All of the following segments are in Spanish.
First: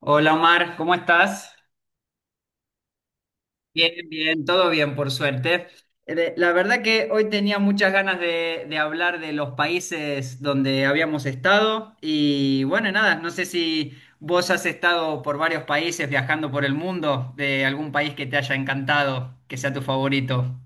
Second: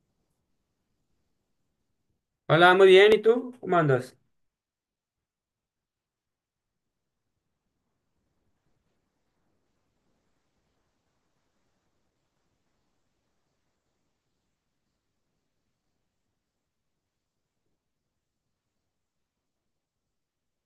Hola Omar, ¿cómo estás? Hola, muy bien. ¿Y tú? ¿Cómo Bien, andas? bien, todo bien, por suerte. La verdad que hoy tenía muchas ganas de hablar de los países donde habíamos estado y bueno, nada, no sé si vos has estado por varios países viajando por el mundo, de algún país que te haya encantado, que sea tu favorito.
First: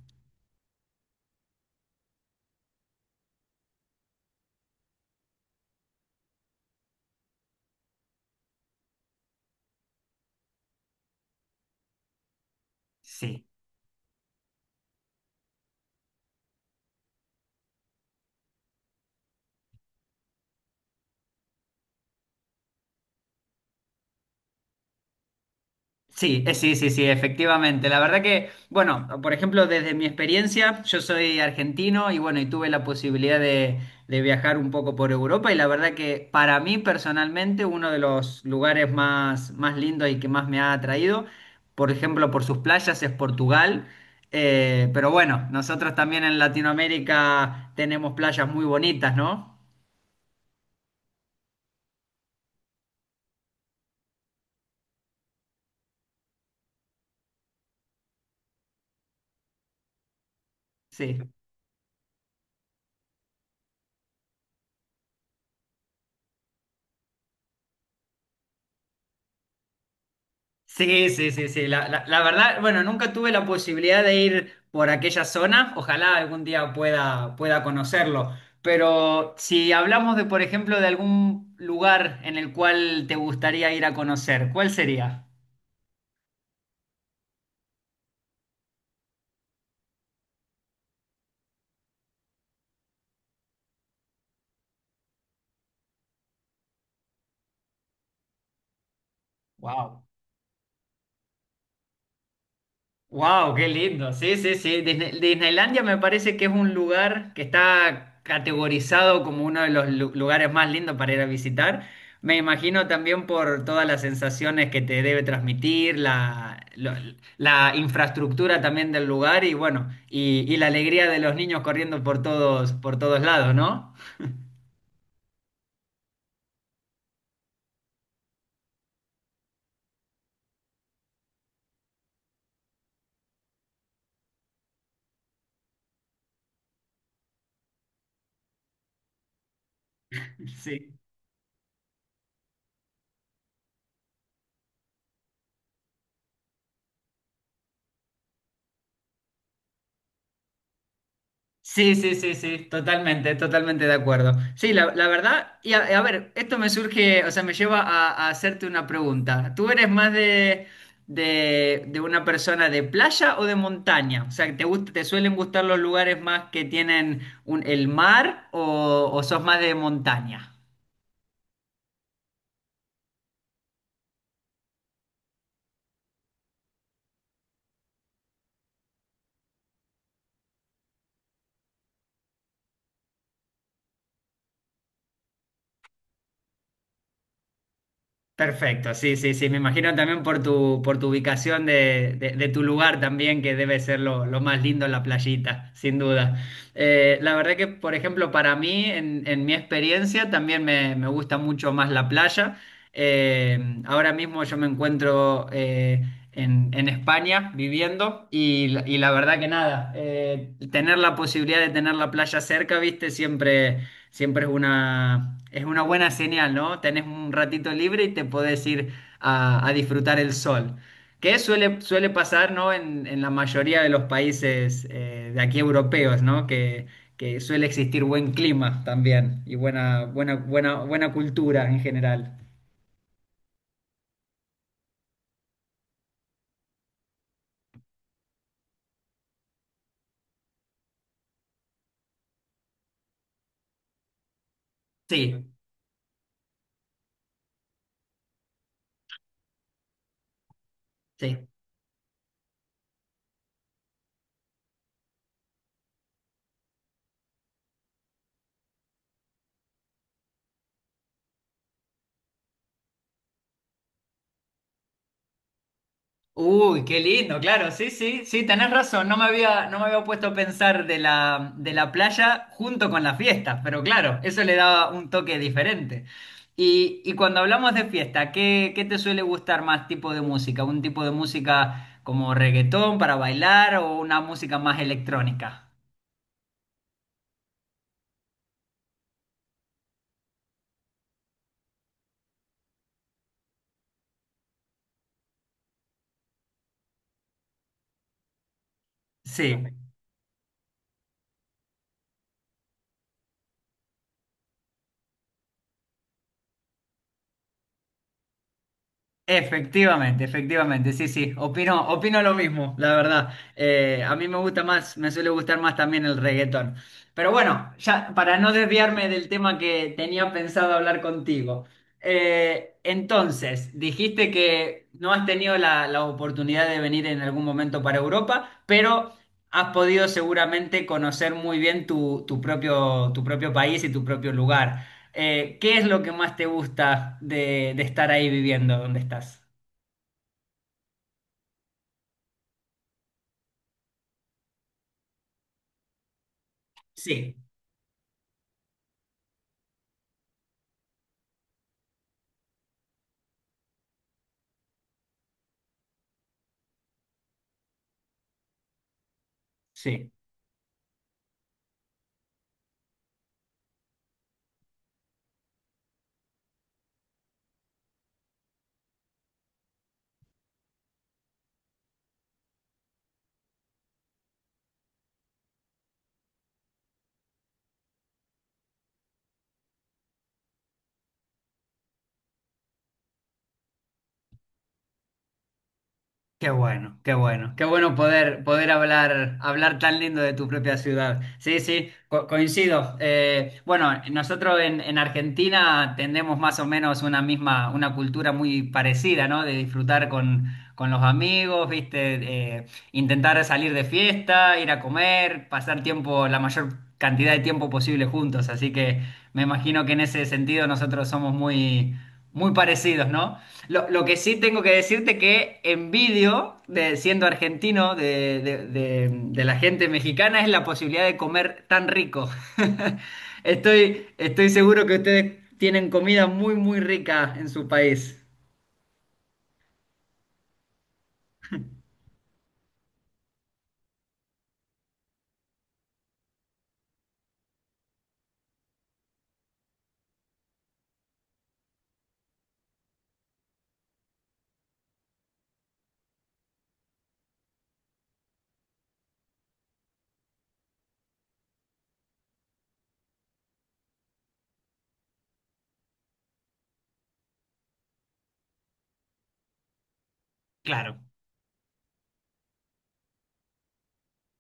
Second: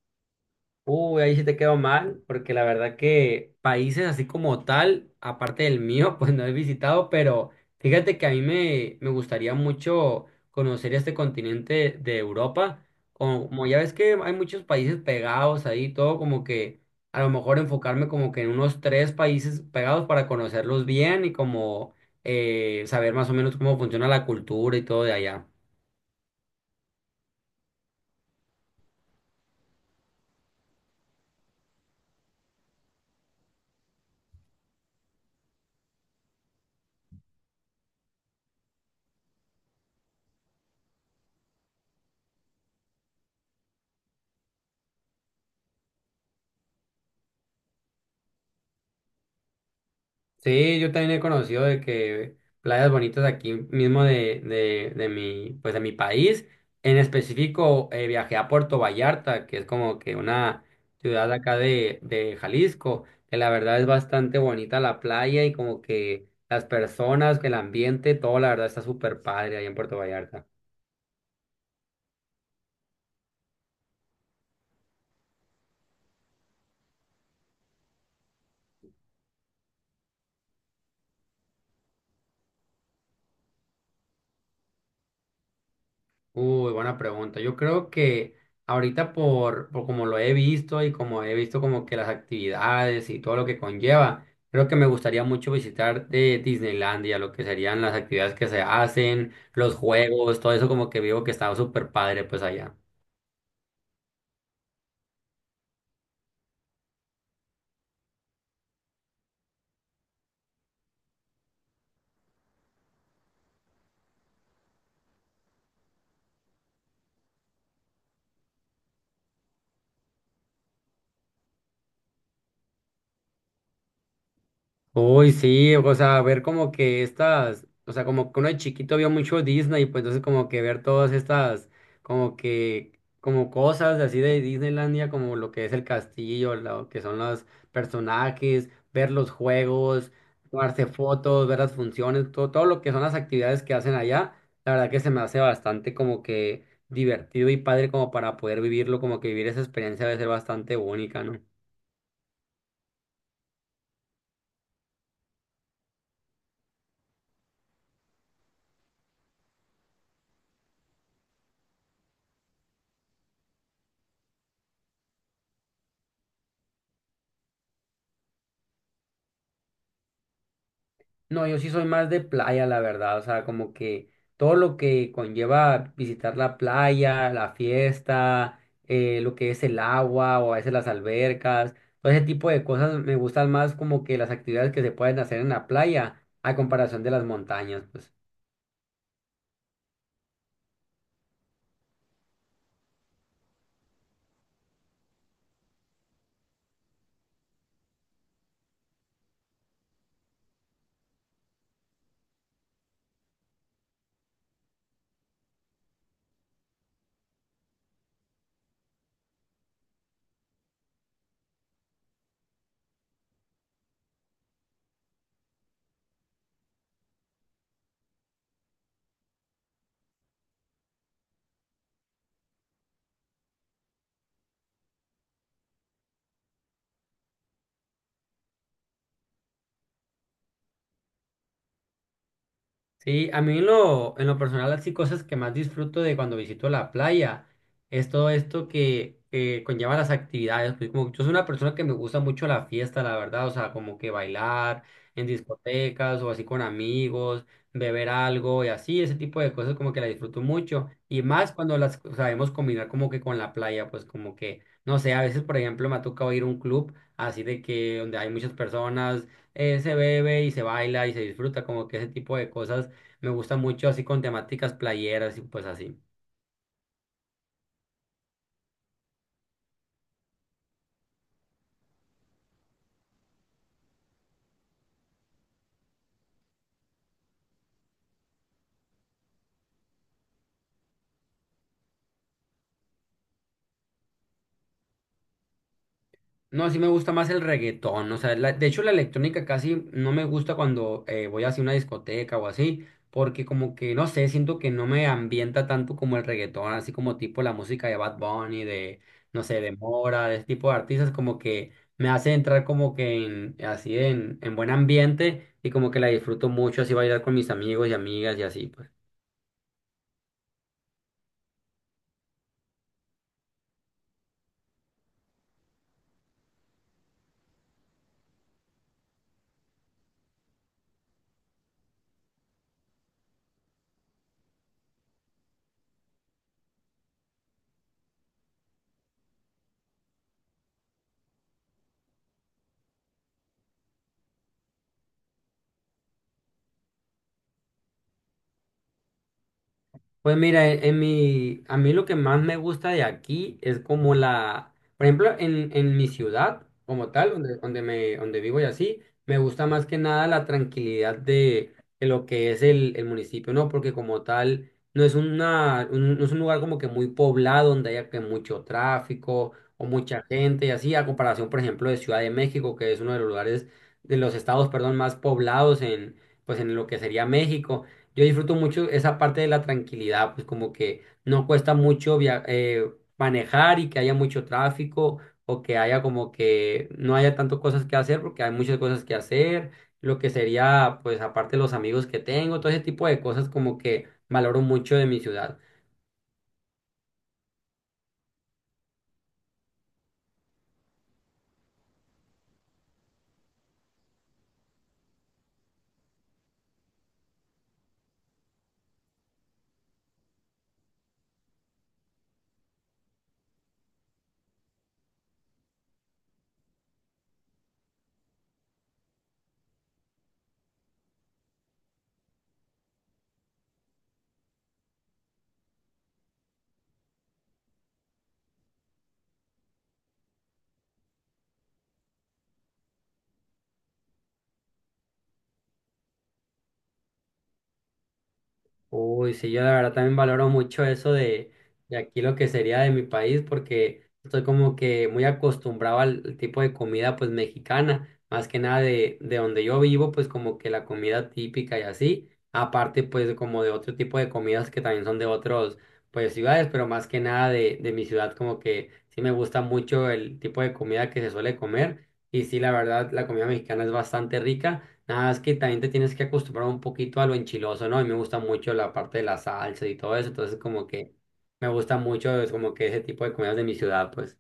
Uy, ahí sí te quedó mal, porque la verdad que países así como tal, aparte del mío, pues no he visitado, pero fíjate que a mí me gustaría mucho conocer este continente de Europa. Sí. Como ya ves que hay muchos países pegados ahí, todo como que a lo mejor enfocarme como que en unos tres países pegados para conocerlos bien y como saber más o menos cómo funciona la cultura y todo de allá. Sí, sí, sí, sí, efectivamente. La verdad que, bueno, por ejemplo, desde mi experiencia, yo soy argentino y bueno, y tuve la posibilidad de viajar un poco por Europa y la verdad que para mí personalmente uno de los lugares más, más lindos y que más me ha atraído, por ejemplo, por sus playas es Portugal. Pero bueno, nosotros también en Latinoamérica tenemos playas muy bonitas, ¿no? Sí, yo también he conocido de que playas bonitas aquí mismo de mi, pues de mi país. En específico, viajé a Puerto Vallarta, que es como que una Sí. ciudad acá de Jalisco, que la verdad es bastante bonita la playa y como que las personas, el ambiente, todo la verdad está súper padre ahí en Puerto Vallarta. Sí, sí, sí, sí. La verdad, bueno, nunca tuve la posibilidad de ir por aquella zona. Ojalá algún día pueda, pueda conocerlo. Pero si hablamos de, por ejemplo, de algún lugar en el cual te gustaría ir a conocer, ¿cuál sería? Uy, buena pregunta. Yo creo que ahorita por como lo he visto y como he visto como que las actividades y todo lo que conlleva, creo que me gustaría mucho visitar de Disneylandia, lo que serían las actividades que se hacen, los Wow. juegos, todo eso como que veo que está súper padre pues allá. Wow, qué lindo. Sí, sí, sí. Disneylandia me parece que es un lugar que está categorizado como uno de los lugares más lindos para ir a visitar. Me imagino también por todas las sensaciones que te debe transmitir, la infraestructura también del lugar y bueno, y la alegría de los niños corriendo por todos lados, ¿no? Uy, sí, o sea, ver como que estas, o sea, como que uno de chiquito vio mucho Disney, pues entonces como que ver todas estas, como que, como cosas así de Disneylandia, como lo que es el castillo, lo que son los personajes, ver los juegos, tomarse Sí. fotos, ver las funciones, todo, todo lo que son las actividades que hacen allá, la verdad que se me hace bastante como que divertido y padre como para poder vivirlo, como que vivir esa experiencia debe ser bastante única, ¿no? Sí, sí, sí, sí, totalmente, totalmente de acuerdo. Sí, la verdad, y a ver, esto me surge, o sea, me lleva a hacerte una pregunta. ¿Tú eres más de una persona de playa o de montaña? O sea, ¿te gusta, te suelen gustar los lugares más que tienen el mar o sos más de montaña? No, yo sí soy más de playa, la verdad. O sea, como que todo lo que conlleva visitar la playa, la fiesta, lo que es el agua o a veces las albercas, todo ese tipo de cosas me gustan más como que las actividades que se pueden hacer en la playa a comparación de las montañas, pues. Perfecto, sí, sí, sí. Me imagino también por tu ubicación de tu lugar también, que debe ser lo más lindo en la playita, sin duda. La verdad que, por ejemplo, para mí, en mi experiencia, también me gusta mucho más la playa. Eh, Ahora mismo yo me encuentro en España viviendo y, la verdad que nada, tener la posibilidad de tener la playa cerca, viste, siempre. Siempre es una buena señal, ¿no? Tenés un ratito libre y te podés ir a disfrutar el sol. Que suele, suele pasar, ¿no? En la mayoría de los países de aquí europeos, ¿no? Que suele existir buen clima también y buena, buena, buena, buena cultura en general. Sí, a mí en lo personal, así cosas que más disfruto de cuando visito la playa es todo esto que conlleva las actividades. Pues como yo soy una persona que me gusta mucho la fiesta, la verdad, o sea, como que bailar en Sí, discotecas o así con amigos, beber algo y así, ese tipo de cosas como que la disfruto mucho. Y sí. más cuando las sabemos combinar como que con la playa, pues como que, no sé, a veces, por ejemplo, me ha tocado ir a un club así de que donde hay muchas personas, se bebe y se baila y se disfruta como que ese tipo de cosas me gusta mucho así con temáticas playeras y pues así. Uy, qué lindo, claro, sí, sí, sí, tenés razón, no me había, no me había puesto a pensar de la playa junto con las fiestas, pero claro, eso le daba un toque diferente. Y cuando hablamos de fiesta, ¿qué, qué te suele gustar más tipo de música? ¿Un tipo de música como reggaetón para bailar o una música más electrónica? No, sí me gusta más el reggaetón, o sea, la- de hecho la electrónica casi no me gusta cuando voy hacia una discoteca o así, porque como que, no sé, siento que no me ambienta tanto como el reggaetón, así como tipo la música de Bad Bunny, de, no Sí. sé, de Mora, de ese tipo de artistas, como que me hace entrar como que en, así en buen ambiente y como que la disfruto mucho, así bailar con mis amigos y amigas y así, pues. Efectivamente, efectivamente, sí, sí, opino, opino lo mismo, la verdad. A mí me gusta más, me suele gustar más también el reggaetón. Pero bueno, ya para no desviarme del tema que tenía pensado hablar contigo. Entonces, dijiste que no has tenido la oportunidad de venir en algún momento para Europa, pero has podido seguramente conocer muy bien tu, tu propio país y tu propio lugar. ¿Qué es lo que más te gusta de estar ahí viviendo donde estás? Pues mira, e- en mi, a mí lo que más me gusta de aquí es como la, por ejemplo, en mi ciudad como tal, Sí, donde, donde me, donde vivo y así, me gusta más que nada la tranquilidad de lo que es el municipio, ¿no? Porque como tal, no es una, un, no es un lugar como que muy poblado, donde haya que mucho tráfico o sí. mucha gente y así, a comparación, por ejemplo, de Ciudad de México, que es uno de los lugares, de los estados, perdón, más poblados en, pues en lo que sería México. Yo disfruto mucho esa parte de la tranquilidad, pues como que no cuesta mucho via- manejar y que haya mucho tráfico o que haya como que no haya tanto cosas que hacer porque hay muchas cosas que hacer, lo que sería pues aparte los amigos que tengo, todo ese tipo de cosas como que valoro mucho de mi ciudad. Qué bueno, qué bueno, qué bueno poder, poder hablar, hablar tan lindo de tu propia ciudad. Sí, sí, coincido. Bueno, nosotros en Argentina tendemos más o menos una misma, una cultura muy parecida, ¿no? De disfrutar con los amigos, ¿viste? Intentar salir de fiesta, ir a comer, pasar tiempo, la mayor cantidad de tiempo posible juntos. Así que me imagino que en ese sentido nosotros somos muy muy parecidos, ¿no? Lo que sí tengo que decirte que envidio, de, siendo argentino, de la gente mexicana, es la posibilidad de comer tan rico. Estoy, estoy seguro que ustedes tienen comida muy, muy rica en su país. Uy, sí, yo la verdad también valoro mucho eso de aquí lo que sería de mi país, porque estoy como que muy acostumbrado al, al tipo de comida pues mexicana, más que nada de, de donde yo vivo, pues como que la comida típica y así, aparte pues como de otro tipo de comidas que también son de otros pues ciudades, pero más que nada de, de mi ciudad como que sí me gusta mucho el tipo de comida que se suele comer y sí, la verdad la comida mexicana es bastante rica. Nada, es que también te tienes que acostumbrar un poquito a lo enchiloso, ¿no? A mí me gusta mucho la parte de la salsa y todo eso, entonces como Claro, que me gusta mucho, es como que ese tipo de comidas de mi ciudad, pues.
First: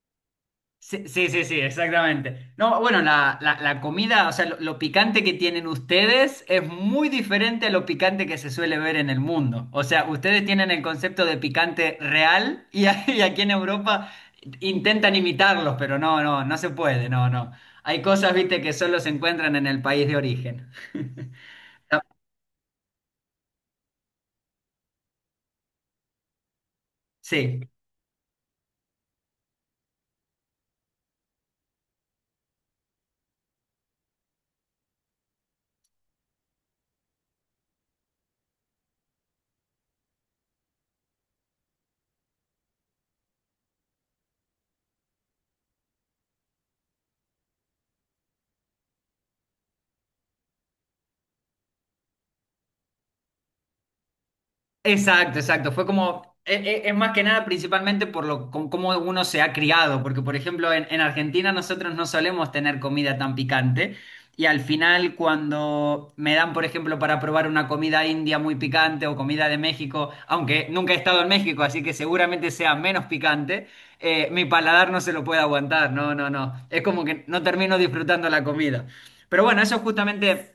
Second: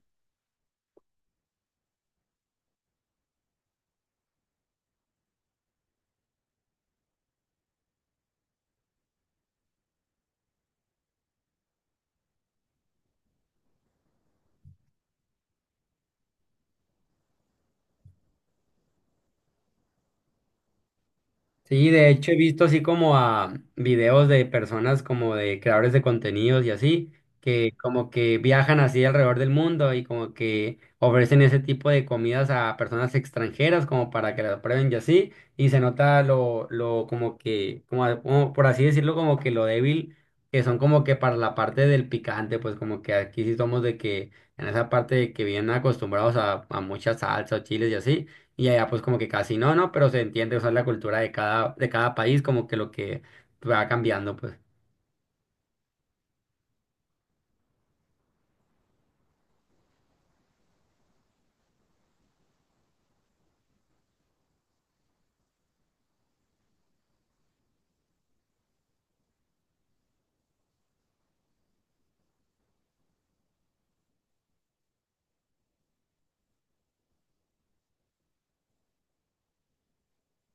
sí, sí, sí, sí, exactamente. No, bueno, la comida, o sea, lo picante que tienen ustedes es muy diferente a lo picante que se suele ver en el mundo. O sea, ustedes tienen el concepto de picante real y, y aquí en Europa intentan imitarlos, pero no, no, no se puede, no, no. Hay cosas, viste, que solo se encuentran en el país de origen. Sí, de hecho he visto así como a videos de personas como de creadores de contenidos y así, Sí. que como que viajan así alrededor del mundo y como que ofrecen ese tipo de comidas a personas extranjeras como para que las prueben y así, y se nota lo como que, como, a- como por así decirlo, como que lo débil que son como que para la parte del picante, pues como que aquí sí somos de que en esa parte de que vienen acostumbrados a mucha salsa o chiles y así y allá pues como que casi no, no, pero se entiende, o sea, la cultura de cada país como que lo que va cambiando, pues. Exacto, exacto. Fue como, es, más que nada principalmente por lo, con cómo uno se ha criado, porque por ejemplo en Argentina nosotros no solemos tener comida tan picante y al final cuando me dan, por ejemplo, para probar una comida india muy picante o comida de México, aunque nunca he estado en México, así que seguramente sea menos picante, mi paladar no se lo puede aguantar, no, no, no. Es como que no termino disfrutando la comida. Pero bueno, eso es justamente...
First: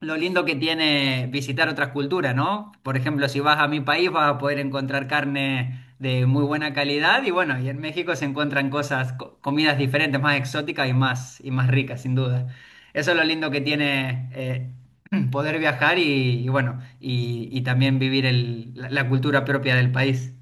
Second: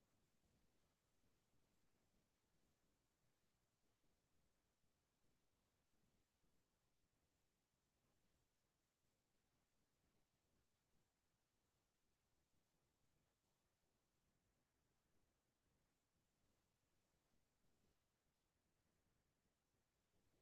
Lo lindo que tiene visitar otras culturas, ¿no? Por ejemplo, si vas a mi país vas a poder encontrar carne de muy buena calidad y bueno, y en México se encuentran cosas, comidas diferentes, más exóticas y más ricas, sin duda. Eso es lo lindo que tiene poder viajar y bueno, y también vivir la cultura propia del país.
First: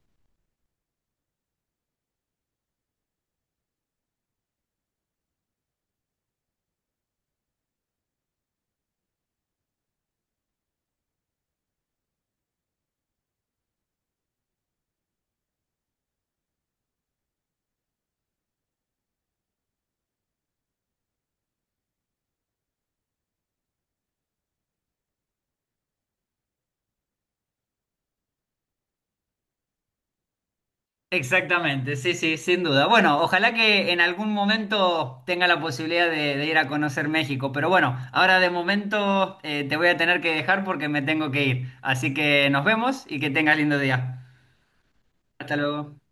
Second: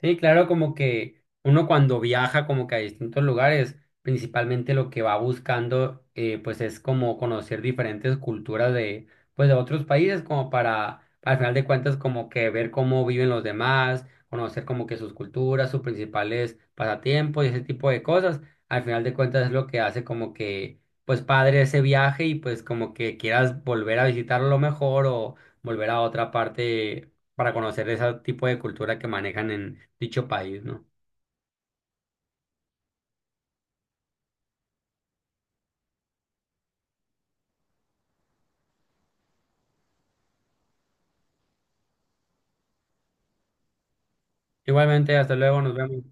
Sí, claro, como que uno cuando viaja como que a distintos lugares, principalmente lo que va buscando pues es como conocer diferentes culturas de pues de otros países como para al final de cuentas como que ver cómo viven los demás, conocer como que sus culturas, sus principales pasatiempos y ese tipo de cosas. Al final de cuentas es lo que hace como que pues padre ese viaje y pues como que quieras volver a visitarlo mejor o volver a otra parte para conocer ese tipo de cultura que manejan en dicho país, ¿no? Exactamente, sí, sí, sin duda. Bueno, ojalá que en algún momento tenga la posibilidad de ir a conocer México, pero bueno, ahora de momento te voy a tener que dejar porque me tengo que ir. Así que nos vemos y que tengas lindo día. Igualmente, hasta Hasta luego, nos luego. vemos.